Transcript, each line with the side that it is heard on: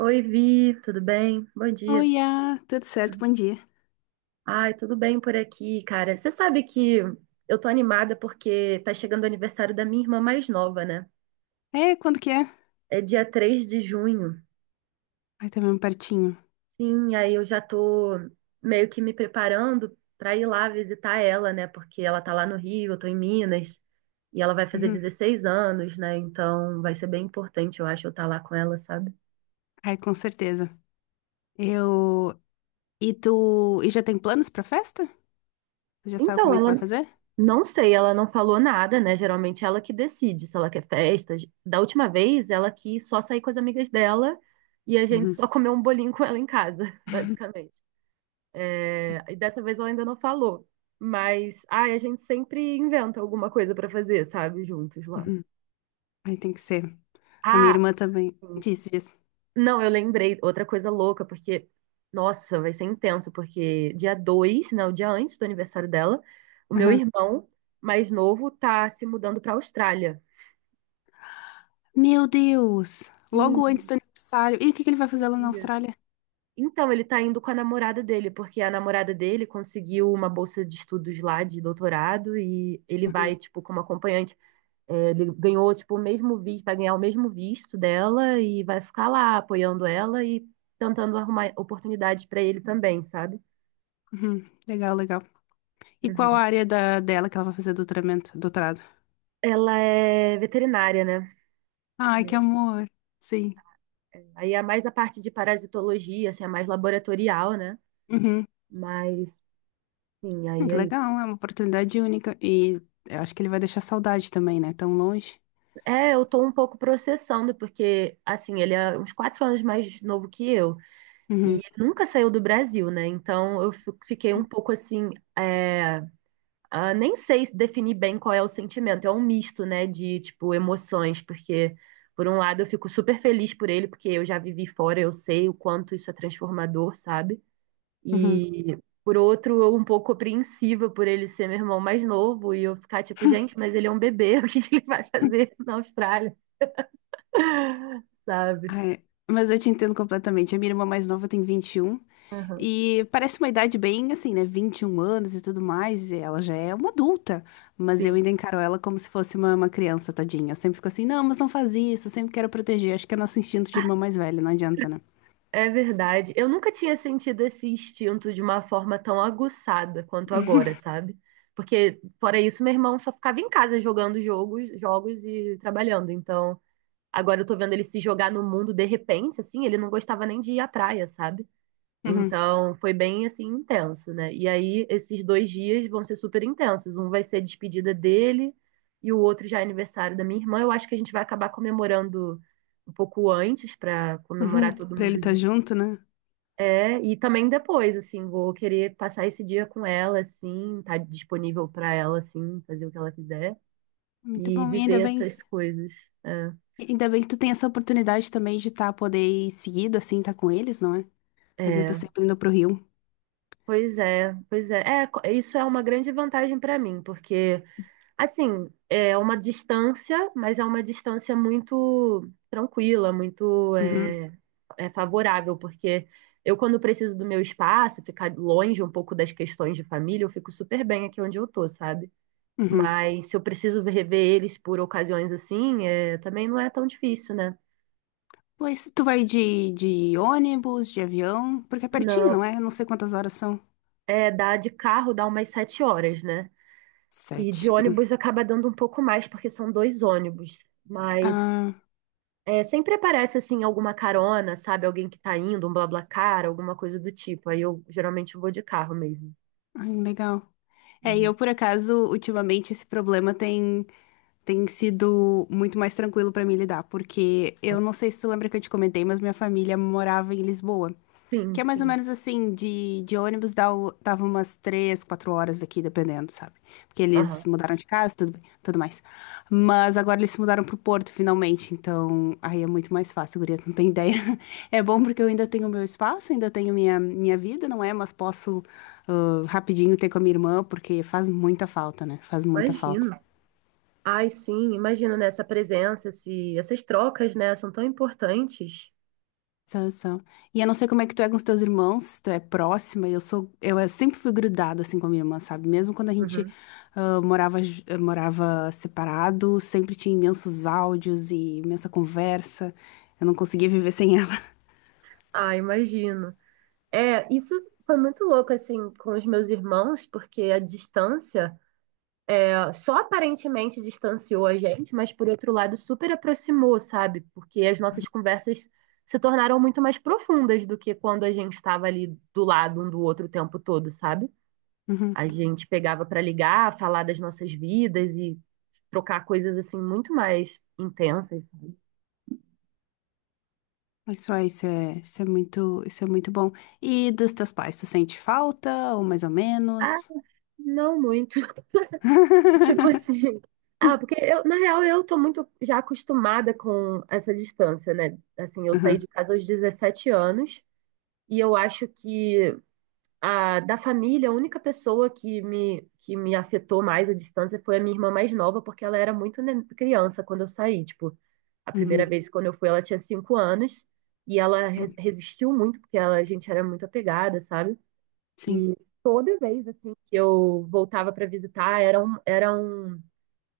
right: Oi, Vi, tudo bem? Bom dia.
left: Oiá, tudo certo? Bom dia.
right: Ai, tudo bem por aqui, cara. Você sabe que eu tô animada porque tá chegando o aniversário da minha irmã mais nova, né?
left: É, quando que é?
right: É dia 3 de junho.
left: Ai, tá mesmo pertinho.
right: Sim, aí eu já tô meio que me preparando pra ir lá visitar ela, né? Porque ela tá lá no Rio, eu tô em Minas, e ela vai fazer
left: Uhum.
right: 16 anos, né? Então vai ser bem importante, eu acho, eu estar lá com ela, sabe?
left: Ai, com certeza. Eu. E tu. E já tem planos pra festa? Tu já sabe como
right: Então,
left: é que
right: ela,
left: vai fazer?
right: Não sei, ela não falou nada, né? Geralmente ela que decide se ela quer festa. Da última vez, ela quis só sair com as amigas dela e a gente
left: Uhum.
right: só comeu um bolinho com ela em casa, basicamente. É, e dessa vez ela ainda não falou. Mas, ai, a gente sempre inventa alguma coisa pra fazer, sabe? Juntos lá.
left: Uhum. Aí tem que ser. A minha
right: Ah,
left: irmã também
right: sim.
left: disse isso.
right: Não, eu lembrei outra coisa louca, porque, nossa, vai ser intenso, porque dia 2, né, o dia antes do aniversário dela, o meu
left: Uhum.
right: irmão mais novo tá se mudando pra Austrália.
left: Meu Deus!
right: Sim,
left: Logo antes do aniversário. E o que que ele vai
right: um
left: fazer lá na
right: dia.
left: Austrália?
right: Então, ele tá indo com a namorada dele, porque a namorada dele conseguiu uma bolsa de estudos lá, de doutorado, e ele
left: Uhum.
right: vai, tipo, como acompanhante. É, ele ganhou, tipo, o mesmo visto, vai ganhar o mesmo visto dela e vai ficar lá apoiando ela e tentando arrumar oportunidades pra ele também, sabe?
left: Uhum. Legal, legal. E qual
right: Uhum.
left: a área dela que ela vai fazer doutorado?
right: Ela é veterinária, né?
left: Ai, que
right: É,
left: amor. Sim.
right: é. Aí é mais a parte de parasitologia, assim, é mais laboratorial, né?
left: Uhum.
right: Mas, sim, aí
left: Que
right: é isso.
left: legal, é uma oportunidade única. E eu acho que ele vai deixar saudade também, né? Tão longe.
right: É, eu tô um pouco processando, porque, assim, ele é uns 4 anos mais novo que eu, e
left: Uhum,
right: ele nunca saiu do Brasil, né? Então eu fiquei um pouco assim, é, nem sei se definir bem qual é o sentimento, é um misto, né, de, tipo, emoções, porque, por um lado, eu fico super feliz por ele, porque eu já vivi fora, eu sei o quanto isso é transformador, sabe?
left: uhum.
right: E, por outro, eu um pouco apreensiva por ele ser meu irmão mais novo, e eu ficar tipo, gente, mas ele é um bebê, o que que ele vai fazer na Austrália? Sabe?
left: Ah, é. Mas eu te entendo completamente. A minha irmã mais nova tem 21
right: Aham,
left: e parece uma idade bem assim, né? 21 anos e tudo mais. E ela já é uma adulta, mas eu
right: sim,
left: ainda encaro ela como se fosse uma criança, tadinha. Eu sempre fico assim, não, mas não faz isso. Eu sempre quero proteger. Acho que é nosso instinto de irmã mais velha, não adianta, né?
right: é verdade. Eu nunca tinha sentido esse instinto de uma forma tão aguçada quanto agora, sabe? Porque, fora isso, meu irmão só ficava em casa jogando jogos, jogos e trabalhando. Então, agora eu tô vendo ele se jogar no mundo de repente, assim, ele não gostava nem de ir à praia, sabe?
left: Uhum,
right: Então, foi bem assim intenso, né? E aí, esses 2 dias vão ser super intensos. Um vai ser a despedida dele e o outro já é aniversário da minha irmã. Eu acho que a gente vai acabar comemorando um pouco antes para
left: uhum.
right: comemorar todo
left: Pra ele
right: mundo
left: estar
right: junto.
left: junto, né?
right: É, e também depois, assim, vou querer passar esse dia com ela, assim, estar disponível para ela, assim, fazer o que ela quiser
left: Muito
right: e
left: bom. E ainda
right: viver
left: bem.
right: essas coisas. É,
left: Ainda bem que tu tem essa oportunidade também de estar poder ir seguido, assim, tá com eles, não é? Poder estar
right: é,
left: sempre indo pro Rio.
right: pois é, pois é. É, isso é uma grande vantagem para mim, porque assim, é uma distância, mas é uma distância muito tranquila, muito
left: Uhum,
right: é, é favorável, porque eu, quando preciso do meu espaço, ficar longe um pouco das questões de família, eu fico super bem aqui onde eu tô, sabe?
left: uhum.
right: Mas se eu preciso rever eles por ocasiões assim, é, também não é tão difícil, né?
left: Pois tu vai de ônibus, de avião, porque é pertinho,
right: Não,
left: não é? Eu não sei quantas horas são.
right: é, dá de carro dá umas 7 horas, né? E
left: Sete.
right: de ônibus acaba dando um pouco mais, porque são 2 ônibus. Mas
left: Ah,
right: é, sempre aparece assim alguma carona, sabe? Alguém que tá indo, um BlaBlaCar, alguma coisa do tipo. Aí eu geralmente vou de carro mesmo.
left: ai, legal. É, e
right: Uhum.
left: eu, por acaso, ultimamente, esse problema tem. Tem sido muito mais tranquilo pra mim lidar, porque eu não sei se tu lembra que eu te comentei, mas minha família morava em Lisboa, que
right: Sim,
left: é mais ou
right: sim.
left: menos assim, de ônibus dava umas 3, 4 horas daqui, dependendo, sabe? Porque
right: Aham.
left: eles mudaram de casa, tudo bem, tudo mais. Mas agora eles se mudaram pro Porto, finalmente, então aí é muito mais fácil, guria, tu não tem ideia. É bom porque eu ainda tenho meu espaço, ainda tenho minha vida, não é? Mas posso, ah, rapidinho ter com a minha irmã, porque faz muita falta, né? Faz muita falta.
right: Imagino. Ai, sim, imagino nessa presença, esse, essas trocas, né, são tão importantes.
left: São, são. E eu não sei como é que tu é com os teus irmãos, se tu é próxima, e eu sempre fui grudada assim com a minha irmã, sabe? Mesmo quando a gente
right: Uhum.
left: ah, morava separado, sempre tinha imensos áudios e imensa conversa. Eu não conseguia viver sem ela.
right: Ah, imagino. É, isso foi muito louco assim com os meus irmãos, porque a distância ah, só aparentemente distanciou a gente, mas por outro lado super aproximou, sabe? Porque as nossas conversas se tornaram muito mais profundas do que quando a gente estava ali do lado um do outro o tempo todo, sabe?
left: Uhum.
right: A gente pegava para ligar, falar das nossas vidas e trocar coisas assim muito mais intensas, sabe?
left: Mas só isso é, isso é muito bom. E dos teus pais, tu sente falta ou mais ou
right: Ah,
left: menos?
right: não muito. Tipo assim, ah, porque eu, na real, eu tô muito já acostumada com essa distância, né? Assim, eu saí
left: Uhum,
right: de casa aos 17 anos. E eu acho que a, da família, a única pessoa que que me afetou mais à distância foi a minha irmã mais nova, porque ela era muito criança quando eu saí. Tipo, a primeira
left: uhum.
right: vez quando eu fui, ela tinha 5 anos e ela resistiu muito, porque ela, a gente era muito apegada, sabe?
left: Sim,
right: E toda vez assim que eu voltava para visitar, era um,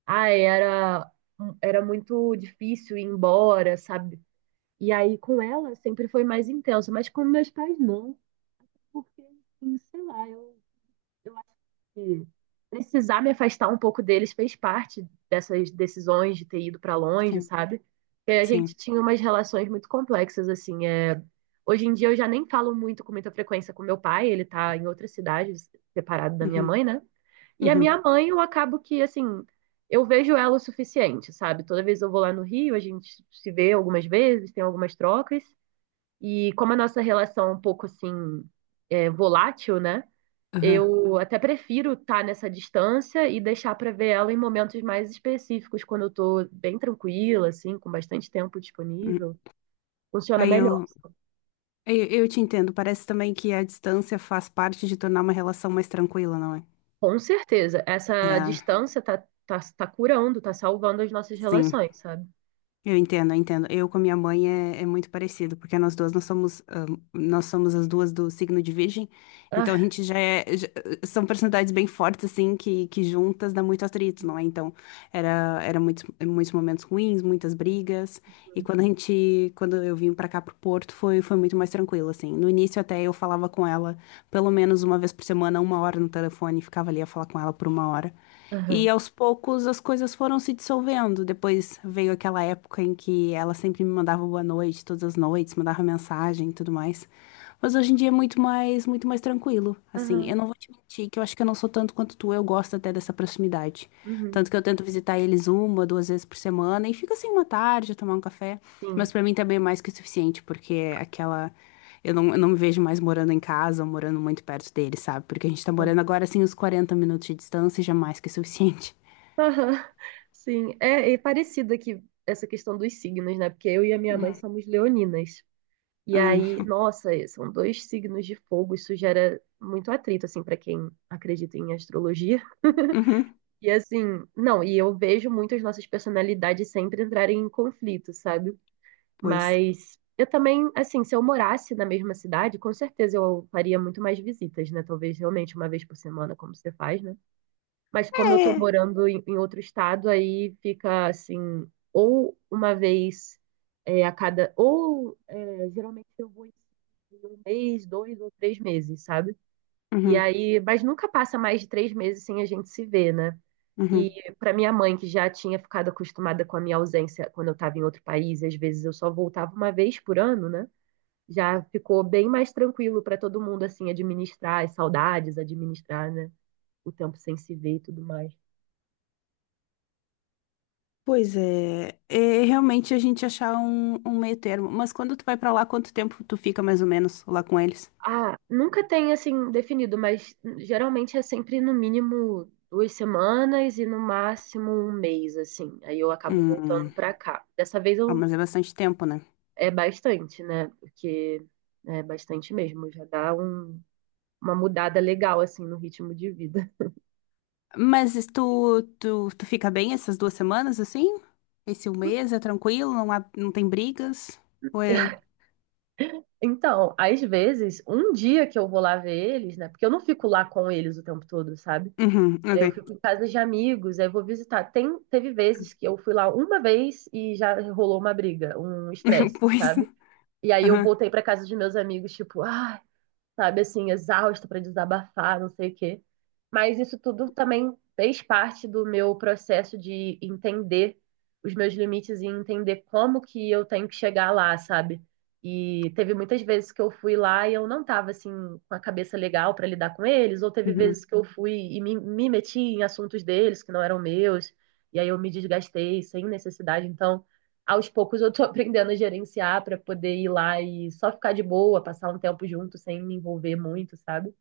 right: ai, era, um- era muito difícil ir embora, sabe? E aí com ela sempre foi mais intenso, mas com meus pais não. Porque, assim, sei lá, eu acho que precisar me afastar um pouco deles fez parte dessas decisões de ter ido para longe,
left: sim,
right: sabe? Porque a gente
left: sim.
right: tinha umas relações muito complexas, assim. É... Hoje em dia eu já nem falo muito com muita frequência com meu pai, ele tá em outra cidade, separado da minha
left: Uhum,
right: mãe, né? E a minha
left: uhum,
right: mãe, eu acabo que, assim, eu vejo ela o suficiente, sabe? Toda vez eu vou lá no Rio, a gente se vê algumas vezes, tem algumas trocas, e como a nossa relação é um pouco assim é, volátil, né?
left: uhum.
right: Eu até prefiro estar nessa distância e deixar para ver ela em momentos mais específicos, quando eu tô bem tranquila, assim, com bastante tempo
left: Uhum.
right: disponível. Funciona
left: Aí eu
right: melhor.
left: eu te entendo. Parece também que a distância faz parte de tornar uma relação mais tranquila, não é?
right: Com certeza, essa
left: É,
right: distância tá curando, tá salvando as nossas
left: sim.
right: relações, sabe?
left: Eu entendo, eu entendo. Eu com a minha mãe é muito parecido, porque nós duas nós somos, ah, nós somos as duas do signo de Virgem, então a
right: Ah,
left: gente são personalidades bem fortes assim que juntas dá muito atrito, não é? Então era muitos, muitos momentos ruins, muitas brigas. E quando eu vim pra cá pro Porto, foi muito mais tranquilo, assim. No início até eu falava com ela pelo menos uma vez por semana, uma hora no telefone, ficava ali a falar com ela por uma hora.
right: aham,
left: E aos poucos as coisas foram se dissolvendo. Depois veio aquela época em que ela sempre me mandava boa noite, todas as noites, mandava mensagem e tudo mais. Mas hoje em dia é muito mais tranquilo. Assim,
right: aham,
left: eu não vou te mentir que eu acho que eu não sou tanto quanto tu, eu gosto até dessa proximidade.
right: uhum,
left: Tanto que eu tento visitar eles uma, duas vezes por semana e fica assim uma tarde, tomar um café.
right: sim.
left: Mas pra mim também é mais que o suficiente, porque é aquela. Eu não me vejo mais morando em casa ou morando muito perto deles, sabe? Porque a gente tá morando agora assim uns 40 minutos de distância e já é mais que o suficiente.
right: Aham, sim, é, é parecido aqui essa questão dos signos, né? Porque eu e a minha mãe somos leoninas. E
left: Hum,
right: aí, nossa, é, são dois signos de fogo, isso gera muito atrito, assim, para quem acredita em astrologia.
left: uhum,
right: E assim, não, e eu vejo muito as nossas personalidades sempre entrarem em conflito, sabe?
left: pois.
right: Mas eu também, assim, se eu morasse na mesma cidade, com certeza eu faria muito mais visitas, né? Talvez realmente uma vez por semana, como você faz, né? Mas como eu tô
left: É.
right: morando em outro estado, aí fica assim, ou uma vez é, a cada, ou é, geralmente eu vou em um mês, dois ou três meses, sabe? E
left: Uhum,
right: aí, mas nunca passa mais de 3 meses sem a gente se ver, né? E
left: uhum.
right: para minha mãe, que já tinha ficado acostumada com a minha ausência quando eu estava em outro país, às vezes eu só voltava uma vez por ano, né? Já ficou bem mais tranquilo para todo mundo, assim, administrar as saudades, administrar, né? O tempo sem se ver e tudo mais.
left: Pois é, é realmente a gente achar um meio termo. Mas quando tu vai pra lá, quanto tempo tu fica mais ou menos lá com eles?
right: Ah, nunca tem assim definido, mas geralmente é sempre no mínimo 2 semanas e no máximo um mês, assim. Aí eu acabo voltando
left: Hum,
right: pra cá. Dessa vez
left: ah,
right: eu
left: mas é bastante tempo, né?
right: é bastante, né? Porque né, é bastante mesmo, já dá um- uma mudada legal assim no ritmo de vida.
left: Mas tu fica bem essas 2 semanas, assim? Esse 1 mês é tranquilo, não há, não tem brigas? Ou é...
right: Então, às vezes, um dia que eu vou lá ver eles, né? Porque eu não fico lá com eles o tempo todo, sabe?
left: Uhum,
right: É, eu
left: ok.
right: fico em casa de amigos, aí eu vou visitar. Tem, teve vezes que eu fui lá uma vez e já rolou uma briga, um estresse,
left: Pois.
right: sabe? E aí eu
left: Aham.
right: voltei para casa de meus amigos, tipo, ah, sabe, assim, exausta para desabafar, não sei o quê. Mas isso tudo também fez parte do meu processo de entender os meus limites e entender como que eu tenho que chegar lá, sabe? E teve muitas vezes que eu fui lá e eu não tava assim com a cabeça legal para lidar com eles, ou teve
left: Uhum.
right: vezes que eu fui e me meti em assuntos deles que não eram meus, e aí eu me desgastei sem necessidade. Então, aos poucos eu tô aprendendo a gerenciar pra poder ir lá e só ficar de boa, passar um tempo junto sem me envolver muito, sabe?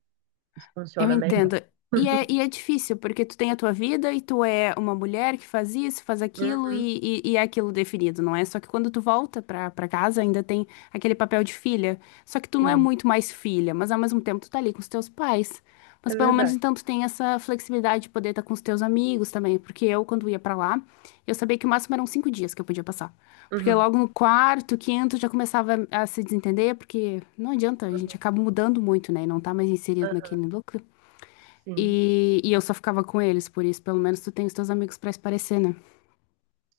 right: Isso
left: Eu
right: funciona melhor.
left: entendo. E é difícil, porque tu tem a tua vida e tu é uma mulher que faz isso, faz aquilo
right: Uhum,
left: e é aquilo definido, não é? Só que quando tu volta pra casa ainda tem aquele papel de filha. Só que tu não é
right: sim,
left: muito mais filha, mas ao mesmo tempo tu tá ali com os teus pais.
right: é
left: Mas pelo menos
right: verdade.
left: então tu tem essa flexibilidade de poder estar com os teus amigos também, porque eu, quando ia pra lá, eu sabia que o máximo eram 5 dias que eu podia passar. Porque
right: Uhum,
left: logo no quarto, quinto, já começava a se desentender, porque não adianta, a gente
right: uhum,
left: acaba mudando muito, né? E não tá mais inserido
right: ah,
left: naquele núcleo.
right: sim.
left: E eu só ficava com eles, por isso pelo menos tu tem os teus amigos pra esparecer, né?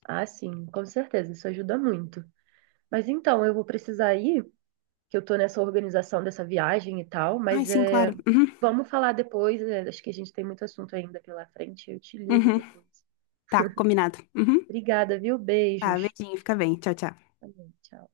right: Ah, sim, com certeza, isso ajuda muito. Mas então, eu vou precisar ir, que eu tô nessa organização dessa viagem e tal,
left: Ai,
right: mas
left: sim,
right: é,
left: claro. Uhum,
right: vamos falar depois, é, acho que a gente tem muito assunto ainda pela frente, eu te ligo
left: uhum.
right: depois.
left: Tá, combinado. Uhum.
right: Obrigada, viu?
left: Tá,
right: Beijos.
left: beijinho, fica bem. Tchau, tchau.
right: Tá bom, tchau.